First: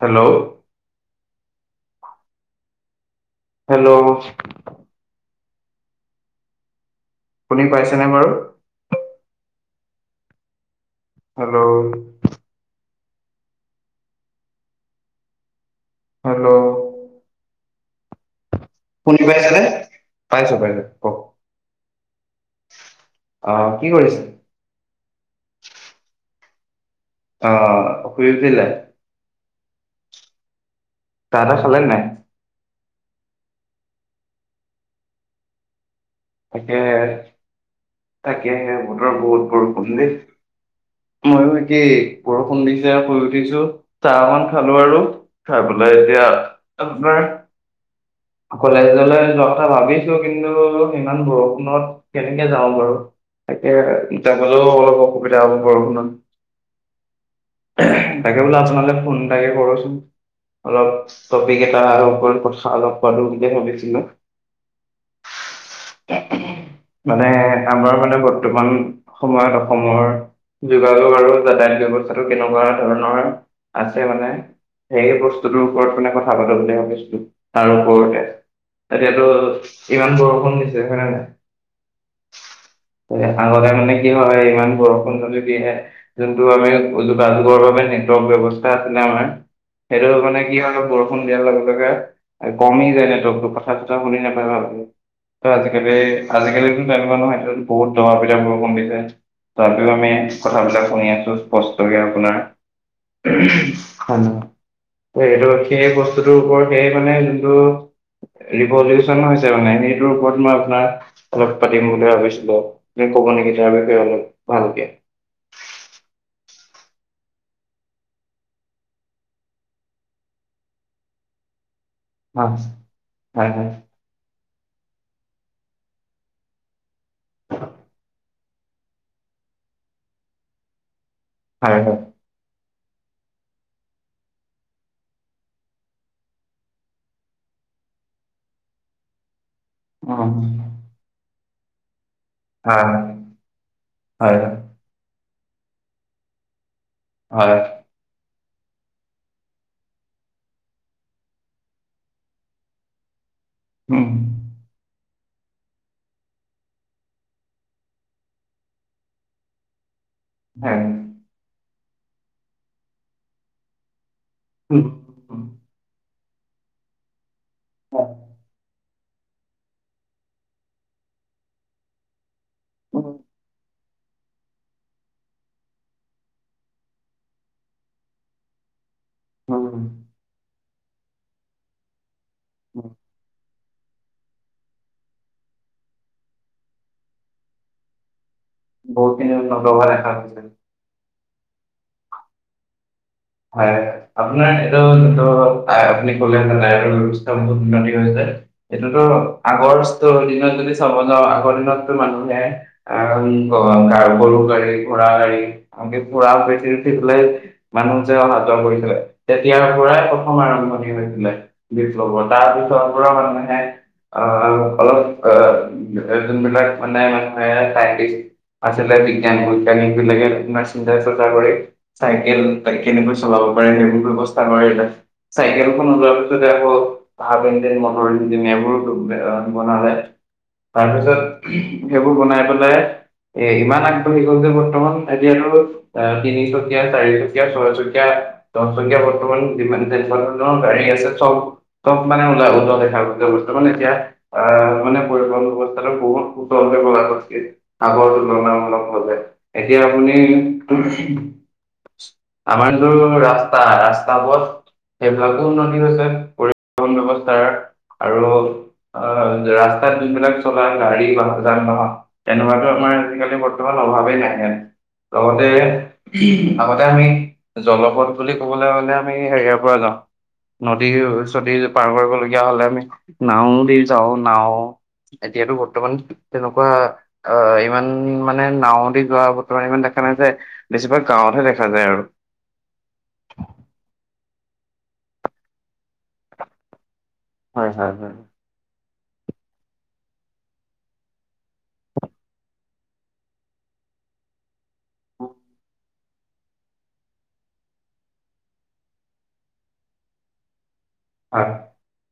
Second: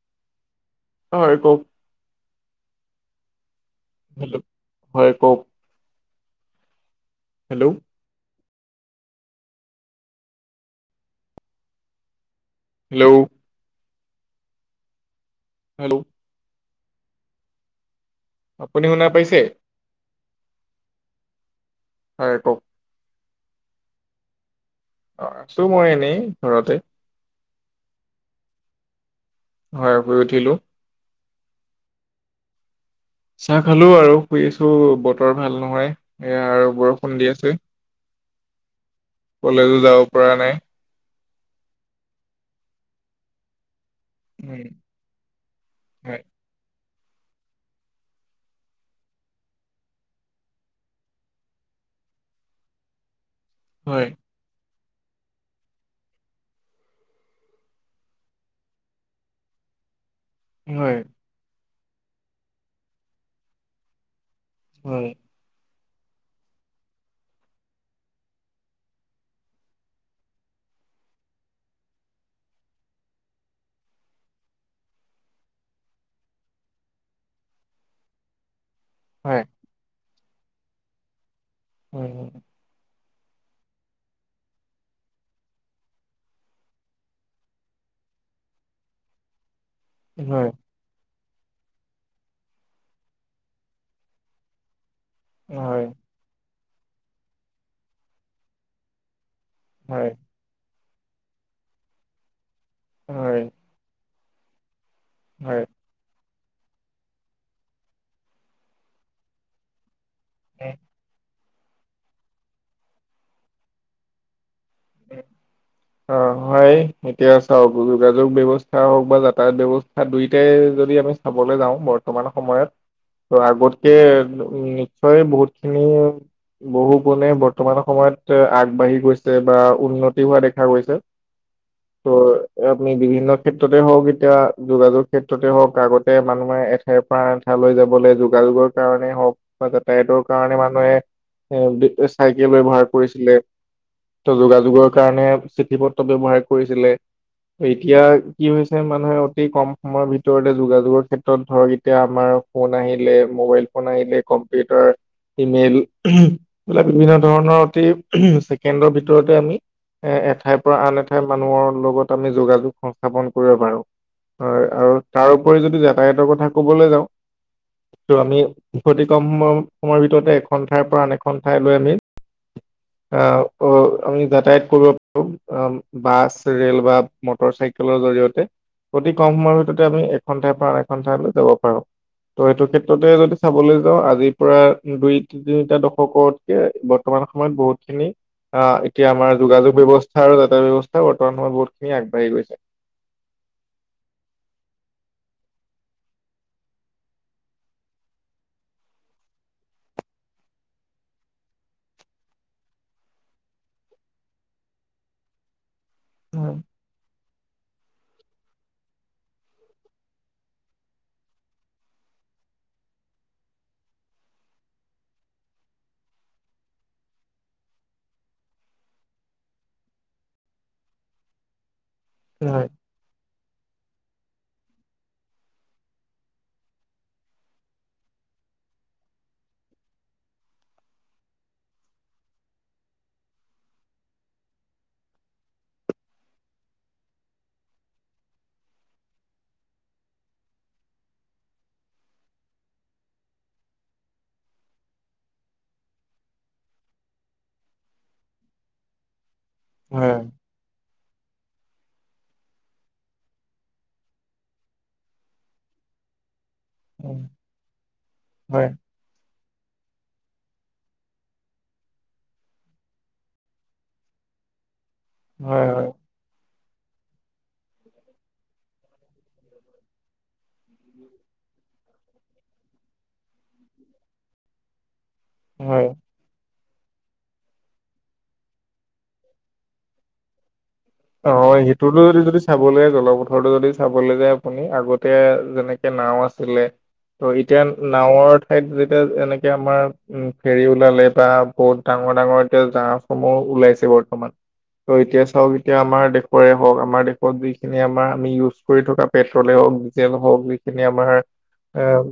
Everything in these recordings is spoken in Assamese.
হেল্ল' হয় কওক হেল্ল, হয় কওক। সোনি হেল্ল' পাইছেনে বাৰু? হেল্ল' হেল্ল'ঊ হেল্ল' আপুনি শুনা শুনি পাইছে? পাইছেনে পাইছো পাইছো ক'ক। হয় ক'ক? আহ কি কৰিছে? অ আছো মই এনেই ঘৰতে। অ শুই উঠিলা হয় শুই উঠিলো। [unintelligible] চাহ খালো আৰু শুই আছো বতৰ ভাল নহয় এয়া আৰু বৰষুণ দি আছে। তাকেহে বতৰ বহুত কলেজো বৰষুণ যাব দেই পৰা নাই মই একেই বৰষুণ দিচে আৰু শুই উঠিছো। চাহ মান উম, খালো আৰু খাই পেলাই হয় এতিয়া। আপোনাৰ কলেজলৈ যোৱা কথা ভাবিছো কিন্তু ইমান বৰষুণত কেনেকে যাওঁ বাৰু হয় তাকে যাবলেও অলপ অসুবিধা হ'ব বৰষুণ। তাকে বোলো আপোনাৰ লে ফোন তাকে কৰচোন। হয় অলপ টপিক এটা আৰম্ভ কথা অলপ পালো বুলিয়ে ভাবিছিলো। উম মানে আমাৰ মানে বৰ্তমান সময়ত অসমৰ যোগাযোগ আৰু যাতায়ত ব্যৱস্থাটো কেনেকুৱা ধৰণৰ আছে মানে। সেই বস্তুটোৰ ওপৰত মানে কথা পাতো বুলি ভাবিছিলো তাৰ ওপৰতে এতিয়াতো হয় ইমান বৰষুণ দিছে হয়নে নাই। হয় হয় আগতে মানে কি হয় ইমান বৰষুণ যদিহে যোনটো আমি যোগাযোগৰ বাবে। নেটৱৰ্ক ব্যৱস্থা আছিলে আমাৰ সেইটো মানে হয় কি হল দিয়াৰ লগে লগে কমি যায় নেটৱৰ্কটো কথা চথা শুনি নাপায় ভালকে। ত হয় আজিকালি আজিকালিটো তেনেকুৱা নহয় বহুত দবা পিতা বৰষুণ দিছে। তথাপিও হয় আমি কথাবিলাক শুনি আছো স্পষ্টকে আপোনাৰ। উমহ্‌ হেল্ল এইটো হয় খে বছ স্তুটো ওপৰত হেই মানে যোনটো, ৰীভলোৱেচন হৈছে মানে সেই ওপৰত মই উম, আপোনাক লগ পাতিম বুলি ভাৱিছিলোঁ। আপোনি ক'ব নেকি তাৰ বিষয় অলপ? ভালকে উম। অ হয় এতিয়া চাওক যোগাযোগ ব্যৱস্থা হওক বা যাতায়াত ব্যৱস্থা দুইটাই যদি আমি চাবলৈ যাওঁ বৰ্তমান হয় সময়ত ত হয় হয় আগতকে উ নিশ্চয় বহুত খিনি বহু গুণে বৰ্তমান সময়ত আগবাঢ়ি গৈছে বা উন্নতি হোৱা দেখা গৈছে। হয় হয়। আমি বিভিন্ন ক্ষেত্ৰতে হওক এতিয়া যোগাযোগ ক্ষেত্ৰতে হওক আগতে মানুহে এঠাইৰ পৰা আন ঠাই যাবলৈ যোগাযোগৰ কাৰণে হওক বা যাতায়তৰ অঁ কাৰণে মানুহে এ চাইকেল হয় ব্যৱহাৰ কৰিছিলে, ত হয় হয় যোগাযোগৰ কাৰণে চিঠি পত্ৰ ব্যৱহাৰ কৰিছিলে। এতিয়া কি হৈছে মানুহে অতি কম সময়ৰ ভিতৰতে যোগাযোগৰ ক্ষেত্ৰত ধৰক এতিয়া আমাৰ ফোন আহিলে। মোবাইল ফোন আহিলে কম্পিউটাৰ ইমেইল এইবিলাক বিভিন্ন ধৰণৰ অতি ছেকেণ্ডৰ ভিতৰতে আমি এ এঠাইৰ পৰা হয় আন এঠাইৰ মানুহৰ লগত আমি যোগাযোগ সংস্থাপন কৰিব পাৰোঁ। হয় আৰু তাৰ উপৰি যদি যাতায়াতৰ কথা কবলৈ যাওঁ ত আমি ক্ষতি কম সম সময়ৰ ভিতৰতে এখন ঠাইৰ পৰা আন এখন ঠাই লৈ আমি অ অ আমি যাতায়াত কৰিব। উম, আ বাছ, ৰে'ল বা মটৰ চাইকেলৰ জৰিয়তে। অতি কম সময়ৰ ভিততে আমি এখন ঠাইৰ পৰা আন এখন ঠাইলৈ যাব পাৰো ত' সেইটো ক্ষেত্ৰতে যদি চাবলৈ যাওঁ আজিৰ পৰা দুই তিনিটা দশকতকে বৰ্তমান সময়ত বহুত খিনি। আ, এতিয়া বহুতখিনি আমাৰ উন্নত যোগাযোগ হোৱা দেখা ব্যৱস্থা আৰু গৈছে যাতায়ত ব্যৱস্থা বৰ্তমান সময়ত বহুতখিনি আগবাঢ়ি গৈছে। হয় আপোনাৰ এইটো জোনটো আপুনি কলে হলে ন [unintelligible] বহুত উন্নতি হৈছে সেইটোতো আগৰ স্তৰ দিনত যদি চাব যাওঁ আগৰ দিনতো মানুহে আহ গ গৰু গাড়ী, ঘোঁৰা গাড়ী আনকি ঘোঁৰাৰ হয় পিঠিত উঠি পেলাই মানুহ যে অহা যোৱা কৰিছিলে। তেতিয়াৰ পৰাই প্ৰথম আৰম্ভণি হৈছিলে বিপ্লৱৰ, তাৰ পিছৰ পৰা [unintelligible] অ অলপ অ যোনবিলাক মানে মানুহে টাইম দিছি- আছিলে বিজ্ঞান বৈজ্ঞানিক বিলাকে চিন্তা চৰ্চা কৰি চাইকেল হয় তাই কেনেকৈ চলাব পাৰে সেইবোৰ ব্যৱস্থা কৰে ইয়াৰ। চাইকেলখন ওলোৱাৰ পিছতে আকৌ হা পেণ্ডেন মটৰ ইঞ্জিন এইবোৰোতো বনালে। তাৰপিছত সেইবোৰ বনাই পেলাই। এ ইমান আগবাঢ়ি গল যে বৰ্তমান আজি আৰু অ তিনিচুকীয়া চাৰিক ছয়চকীয়া দহচকীয়া বৰ্তমান যিমান তেনে ধৰৰ গাড়ী আছে চব চব মানে। উজ দেখা অৱস্থা মানে এতিয়া আ মানে পৰিবহন ব্যৱস্থাৰ বহুত উত প্ৰভাৱ কৰিছে। আগৰ তুলনামূলক হলে এতিয়া আপুনি হয় আমাৰ দিনতকৈ ৰাস্তা, ৰাস্তা পথ সেইবিলাকো উন্নতি হৈছে। পৰি ব্যৱস্থাৰ আৰু অ হয় ৰাস্তাত যোনবিলাক চলা গাড়ী বাহ যান বাহন তেনেকুৱাতো আমাৰ আজিকালি বৰ্তমান অভাৱে নাই। এ হয় হয় লগতে আগতে আমি জলপথ বুলি ক'বলৈ গ'লে সে সেয়াৰ পৰা যাওঁ। নদীৰ চদী পাৰ কৰিবলগীয়া হলে আমি নাও দি যাওঁ নাও। এতিয়াতো হয় বৰ্তমান তেনেকুৱা অ ইমান মানে নাৱদি যোৱা বৰ্তমান ইমান দেখা নাযায়। বেছিভাগ গাঁৱতহে অ', দেখা যায় সেইটোতো আৰু। যদি যদি চাবলীয়া জলপথৰটো, যদি চাবলে যায় আপুনি আগতে যেনেকে নাওঁ আছিলে ত এতিয়া হয় হয় হয় নাৱৰ ঠাইত এতিয়া এনেকে আমাৰ উম ফেৰি ওলালে বা বহুত ডাঙৰ- ডাঙৰ এতিয়া জাহাজসমূহ ওলাইছে বৰ্তমান, ত এতিয়া চাওঁ আমাৰ দেশৰে হওক আমাৰ দেশত যিখিনি আমাৰ আমি ইউজ কৰি থকা পেট্ৰলে হওক, ডিজেল হওক এনেই আমাৰ এ হয়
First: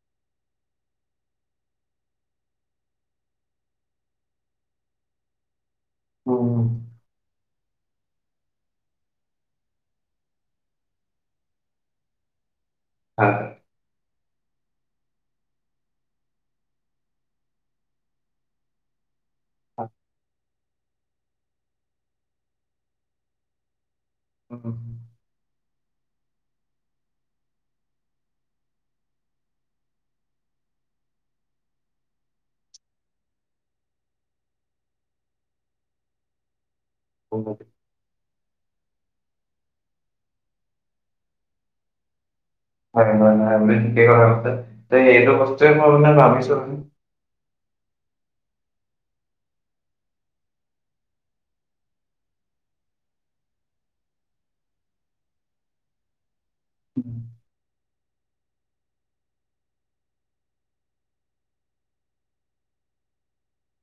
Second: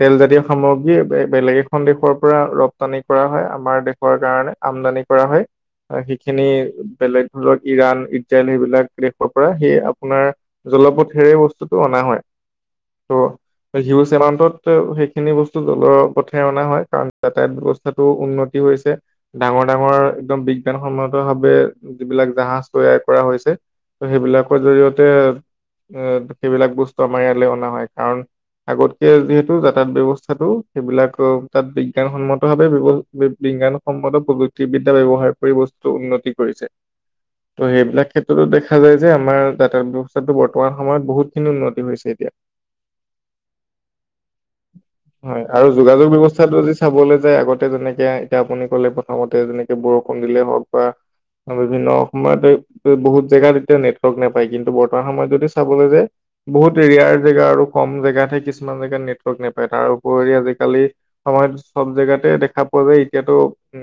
তেল জাতীয় সামগ্ৰী বে বেলেগ এখন দেশৰ পৰা ৰপ্তানি কৰা হ'য়, আমাৰ দেশৰ কাৰণে আমদানি কৰা হয়, সেইখিনি উম বেলেগ ধৰক ইৰাণ ই তেল সেইবিলাক দেশৰ পৰা সেই আপোনাৰ জলপথেৰে সেই বস্তুটো অনা হয়। ত হয় হিউছেমাম তত ত সেইখিনি বস্তু জলৰ পথেৰে অনা হয় কাৰণ যাতায়ত ব্যৱস্থাটো উন্নতি হৈছে ডাঙৰ -ডাঙৰ একদম বিজ্ঞান সন্মতভাৱে যিবিলাক জাহাজ তৈয়াৰ কৰা হৈছে ত সেইবিলাকৰ উম জৰি়য়তে এ সেইবিলাক বস্তু আমাৰ ইয়ালৈ অনা হয় কাৰণ আগতকে যিহেতু যাতায়াত ব্যৱস্থাটো সেইবিলাক তাত বিজ্ঞানসন্মত ভাৱে ব্যব ব বি বিজ্ঞানসন্মত প্ৰযুক্তিবিদ্যা ব্যৱহাৰ কৰি বস্তু উন্নতি কৰিছে। অঁ ত' হয়। সেইবিলাক ক্ষেত্ৰতো দেখা যায় যে আমাৰ যাতায়ত ব্যৱস্থাটো বৰ্তমান সময়ত বহুতখিনি উন্নতি হৈছে এতিয়া। হয় ন নহয় ঠিকেই কথা কৈছে, এইটো হয় বস্তুৱে মই মানে ভাবিছো তে যেনেকে এতিয়া আপুনি কলে প্ৰথমতে, যেনেকে বৰষুণ দিলেই হওক বা বিভিন্ন অসময়তে বহুত জেগাত এতিয়া নেটৱৰ্ক নোপায় কিন্তু বৰ্তমান সময়ত যদি চাবলৈ যে বহুত ৰিয়াৰ জেগা আৰু কম ম জেগাত হে কিছুমান জেগাত নেটৱৰ্ক নাপায়, তাৰ উপৰি আজিকালি সময়ত চব জেগাতে দেখা পোৱা এতিয়াটো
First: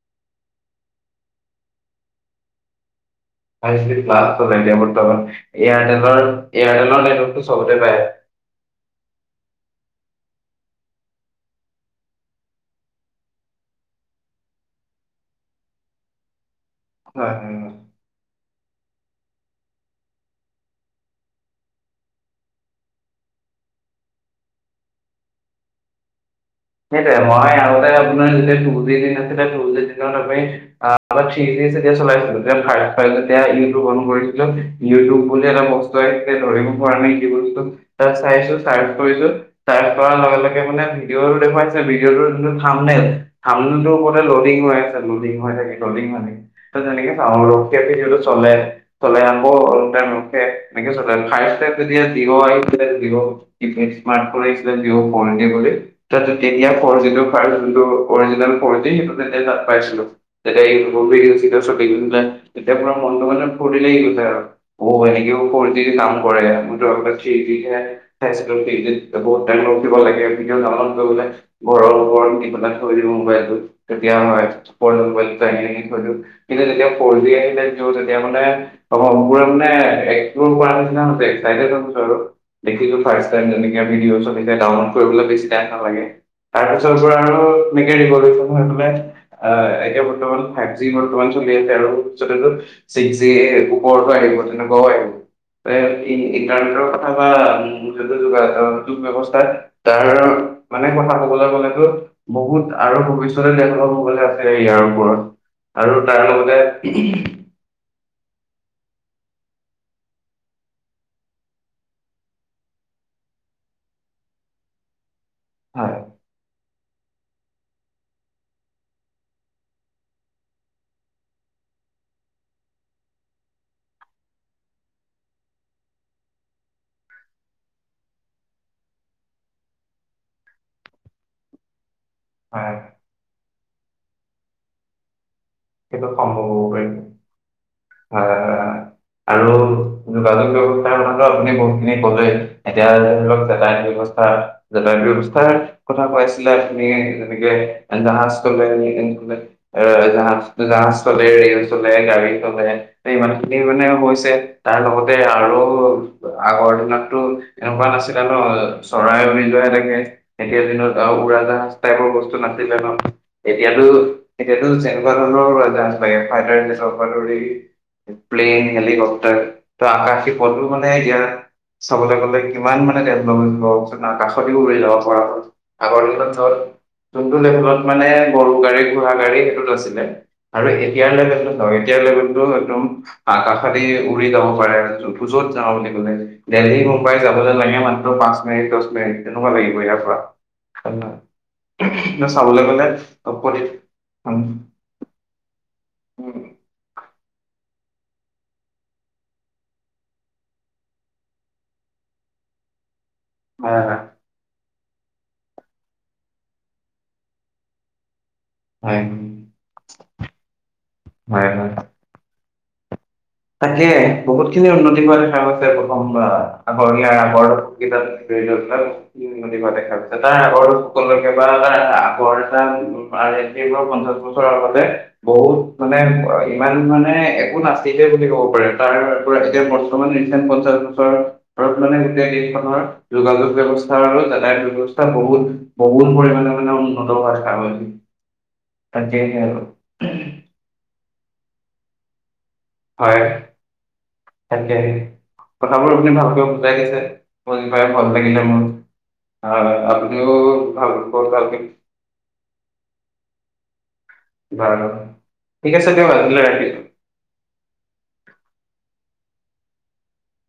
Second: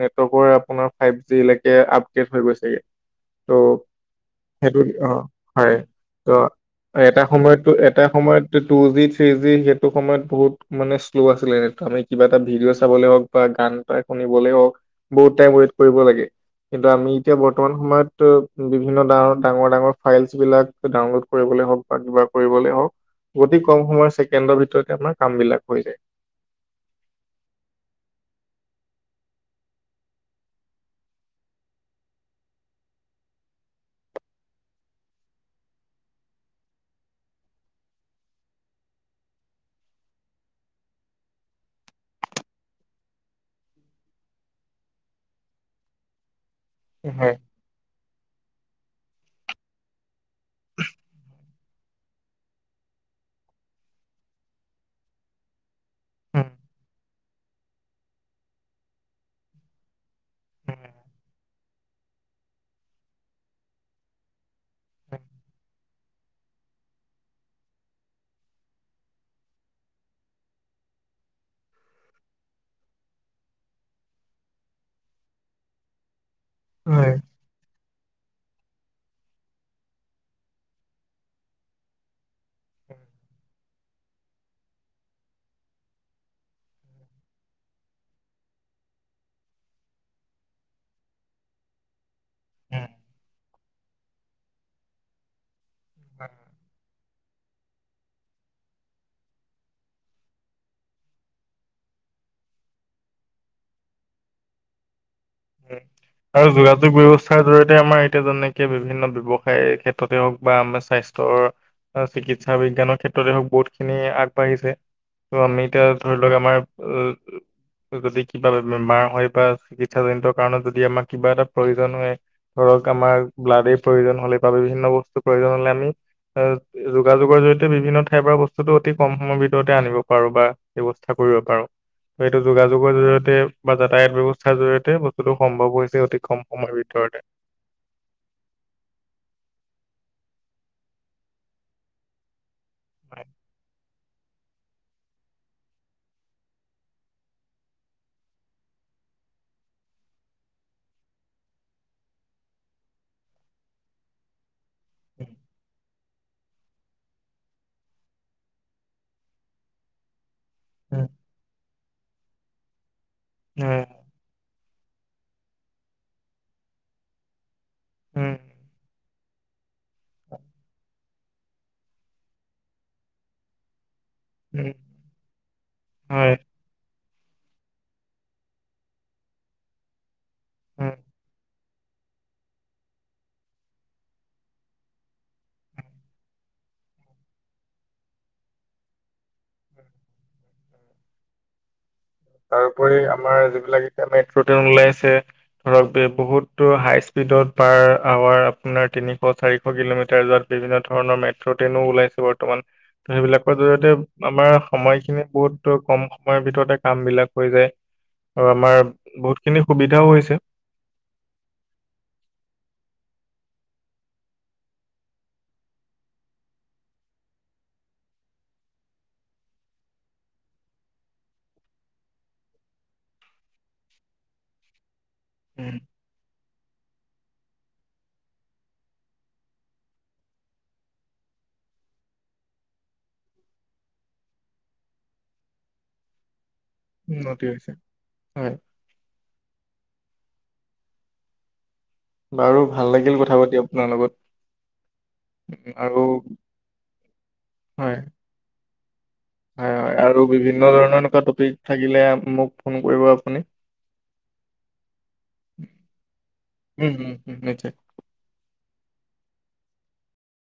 নেটৱৰ্কৰ আপোনাৰ ফাইভ জি লৈকে আপডেট হৈ গৈছেগে, ত' মানে ক্লাছ চলে এতিয়া সেইটো অ বৰ্তমান হয় এয়াৰটেলৰ ত এয়াৰটেলৰ এটা নেটৱৰ্কটো সময়তটো চবতে পায় এটা সময়তটো টু জি থ্ৰি জি সেইটো সময়ত বহুত মানে শ্ল' আছিলে এনে আমি কিবা এটা ভিডিঅ' চাবলে হওঁক বা গান এটা শুনিবলৈ হওক। বহুত টাইম ৱেট কৰিব লাগে, কিন্তু আমি হয় এতিয়া হয় বৰ্তমান হয় সময়ত বিভিন্ন ডাঙৰ ডাঙৰ ডাঙৰ ফাইলচ বিলাক ডাউনলোড কৰিবলৈ হওক বা কিবা কৰিবলে হওক অতি কম সময়ৰ ছেকেণ্ডৰ ভিতৰতে আমাৰ কাম বিলাক হৈ যায়। [unintelligible] ঠিক আছে তেতিয়া চলাইছিলো তেতিয়া ইউটিউব অন কৰিছিলো ইউটিউব বুলি এটা বস্তু আহিছিলে ধৰি ব পৰা নাই কি বস্তু তাত চাইছো চাৰ্চ কৰিছো চাৰ্চ কৰাৰ লগে লগে মানে ভিডিঅ' বেলেগ সোমাইছে ভিডিঅটোৰ যোনটো থাম্বনেল, থাম্বনেলটোৰ মতে লডিং হৈ আছে লডিং হৈ থাকে লডিং হৈ থাকে। হয় [unintelligible] যিটো চলে চলাই আকৌ উল্টাই মোক হে, সেনেকেই চলাই, ফাৰ্ষ্ট টাইম যেতিয়া, ভিভো আৰু যেতিয়া ভিভো আৰু ইনফিনিক্স স্মাৰ্ট কৰিছিলে নিউ পামহে বুলি, ত তেতিয়া ফৰ যিটো তাৰ যোনটো অৰিজিনেল ফৰ্তি কৰি সেইটো তে তাত পাইছিলো তেতিয়া এই [inaudible] গ তেতিয়া পৰা মনটো মানে ফূৰ্তি লাগি গৈছে আৰু অ সেনেকেও ফৰি [unintelligible] দিব লাগে জ ল বুলে, ঘৰৰ ওপৰত নি পেলাই থৈ দিও মোবাইলটো তেতিয়া হয় ওপৰত মোবাইলটো ডাঙি কিন্তু যেতিয়া ফৰ জি আহিলে তেওঁ তেতিয়া মানে অ মোৰে মানে একোৰ কৰা নিচিনা আৰু দেখিলো ফাৰ্ষ্ট টাইম [inaudible] ভিডিঅছ এতিয়া ডাউনলোড কৰিবলে বেছি টাইম নালাগে। তাৰপিছতবোৰ আৰু মকেৰি গে [inaudible] অ এতিয়া বৰ্তমান ফাইভ জি বৰ্তমান চলি আছে আৰু পিছত তেওলোক ছিক্স জি ওপৰতো আহি তেনে গোৱা আহ। হয় ইণ্টাৰনেটৰ কথা বা য যোগা যোগ ব্যৱস্থা তাৰ মানে কথা কবলৈ গলেতো বহুত আৰু ভৱিষ্যতে দেখা পাবলে আছেই ইয়াৰ ওপৰত। উম আৰু তাৰ আৰু লগতে যোগাযোগ ব্যৱস্থাৰ জৰিয়তে আমাৰ এতিয়া যেনেকে বিভিন্ন ব্যৱসায় ক্ষেত্ৰতে হওক বা আমাৰ স্বাস্থ্যৰ অঁ চিকিৎসা বিজ্ঞানৰ ক্ষেত্ৰতে হওক বহুতখিনি আগবাঢ়িছে। ত আমি এতিয়া হয় ধৰি লওক আমাৰ যদি কিবা বেমাৰ হয় বা চিকিৎসাজনিত কাৰণত যদি আমাক কিবা এটা প্ৰয়োজন হয়। ধৰক আমাৰ ব্লাডে প্ৰয়োজন হ'লে বা বিভিন্ন বস্তুৰ প্ৰয়োজন হলে আমি। অ যোগাযোগৰ জৰিয়তে বিভিন্ন ঠাই বা বস্তুটো অতি কম সময়ৰ ভিতৰতে আনিব পাৰো বা ব্যৱস্থা কৰিব পাৰো এইটো হয় যোগাযোগৰ জৰিয়তে বা যাতায়াত ব্যৱস্থাৰ জৰিয়তে। বস্তুটো সম্ভৱ হৈছে সেইটো অতি কম সম্ভৱ সময়ৰ হব ভিতৰতে। পাৰিব আহ আৰু যোগাযোগ ব্যৱস্থাৰ ম আপুনি বহুতখিনি কলে এতিয়া হয়, ধৰি লওক যাতায়ত ব্যৱস্থা হয় যাতায়তৰ ব্যৱস্থাৰ কথা কয় আছিলা। আপুনি যেনেকে জাহাজ চলে আ এ উৰাজাহাজ বাচ চলে, ৰেল চলে, গাড়ী চলে ইমান খিনি মানে হৈছে। তাৰ লগতে আৰু। আগৰ দিনততো এনেকুৱা নাছিলে ন চৰাই উৰি যোৱা হে থাকে। এতিয়া দিনত আৰু উৰা জাহাজ টাইপৰ বস্তু নাছিলে ন হয়, এতিয়াতো এতিয়াতো যেনেকুৱা ধৰ ফাইটাৰ চি উম, প্লেন হলিকপ্টাৰ। ত আকাশী পথটো মানে ইয়াত চাবলৈ গলে কিমান মানে ডেভলপ হৈ কাষতিবোৰ উম, উৰি যাব পৰা হল আগৰ হয়, দিনত যোনটো লেবেলত মানে গৰু গাড়ী, ঘোঁৰা গাড়ী লৈছিলে। আৰু উম। এতিয়াৰ লেভেলটো ন এতিয়াৰ লেভেলটো একদম আকাশেদি উৰি যাব পাৰে। যত যাওঁ বুলি কলে দেলহী মুম্বাই যাবলৈ লাগে মাত্ৰ পাঁচ মিনিট দহ মিনিট। কেনেকুৱা লাগিব ইয়াৰ পৰা? চাবলৈ গলে তাৰোপৰি আমাৰ তপক দি। যিবিলাক এতিয়া উম মেট্ৰ' ট্ৰেইন ওলাইছে ধৰক উম, বহুতো হাই স্পীডত পাৰ আৱাৰ আপোনাৰ তিনিশ চাৰিশ কিলোমিটাৰ যত বিভিন্ন ধৰণৰ মেট্ৰ' ট্ৰেইনো ওলাইছে বৰ্তমান। সেইবিলাকৰ হয় জৰিয়তে। হয় আমাৰ সময়খিনি বহুত কম সময়ৰ ভিতৰতে কাম বিলাক হৈ যায়। আৰু আমাৰ হয় বহুতখিনি সুবিধাও হৈছে। হয়। হয় তাকে বহুত খিনি উন্নতি হোৱা দেখা গৈছে প্ৰথম পৰা। দেখা পাইছে তাৰ আগৰ সকলোকে বা তাৰ আগৰ এটা বোৰৰ পঞ্চাশ বছৰৰ আগতে বহুত মানে ইমান মানে একো নাছিল। বুলি ক'ব পাৰে তাৰ পৰা এতিয়া বৰ্তমান ৰিচেণ্ট পঞ্চাশ বছৰৰ মানে গোটেই দেশখনৰ যোগাযোগ ব্যৱস্থা আৰু যাতায়ত ব্যৱস্থা বহুত বহুত পৰিমাণে উন্নত হোৱাৰ উন্নতি হৈছে কাৰণ। হয়। তাকেহে আৰু বাৰু ভাল লাগিল হয় কথা পাতি আপোনাৰ লগত। তাকে উম, কথাবোৰ আৰু আপুনি ভালকৈ বুজাই দিছে। বুজি পাই হয় ভাল লাগিলে মোৰ। আহ হয় হয় আৰু আপুনিও বিভিন্ন ভাল ধৰণৰ এনেকুৱা বহুত ভালকে টপিক থাকিলে মোক ফোন কৰিব আপুনি। বাৰু। ঠিক আছে দিয়ক আজিলে ৰাখিলো। উম, উম, উম, নিশ্চয়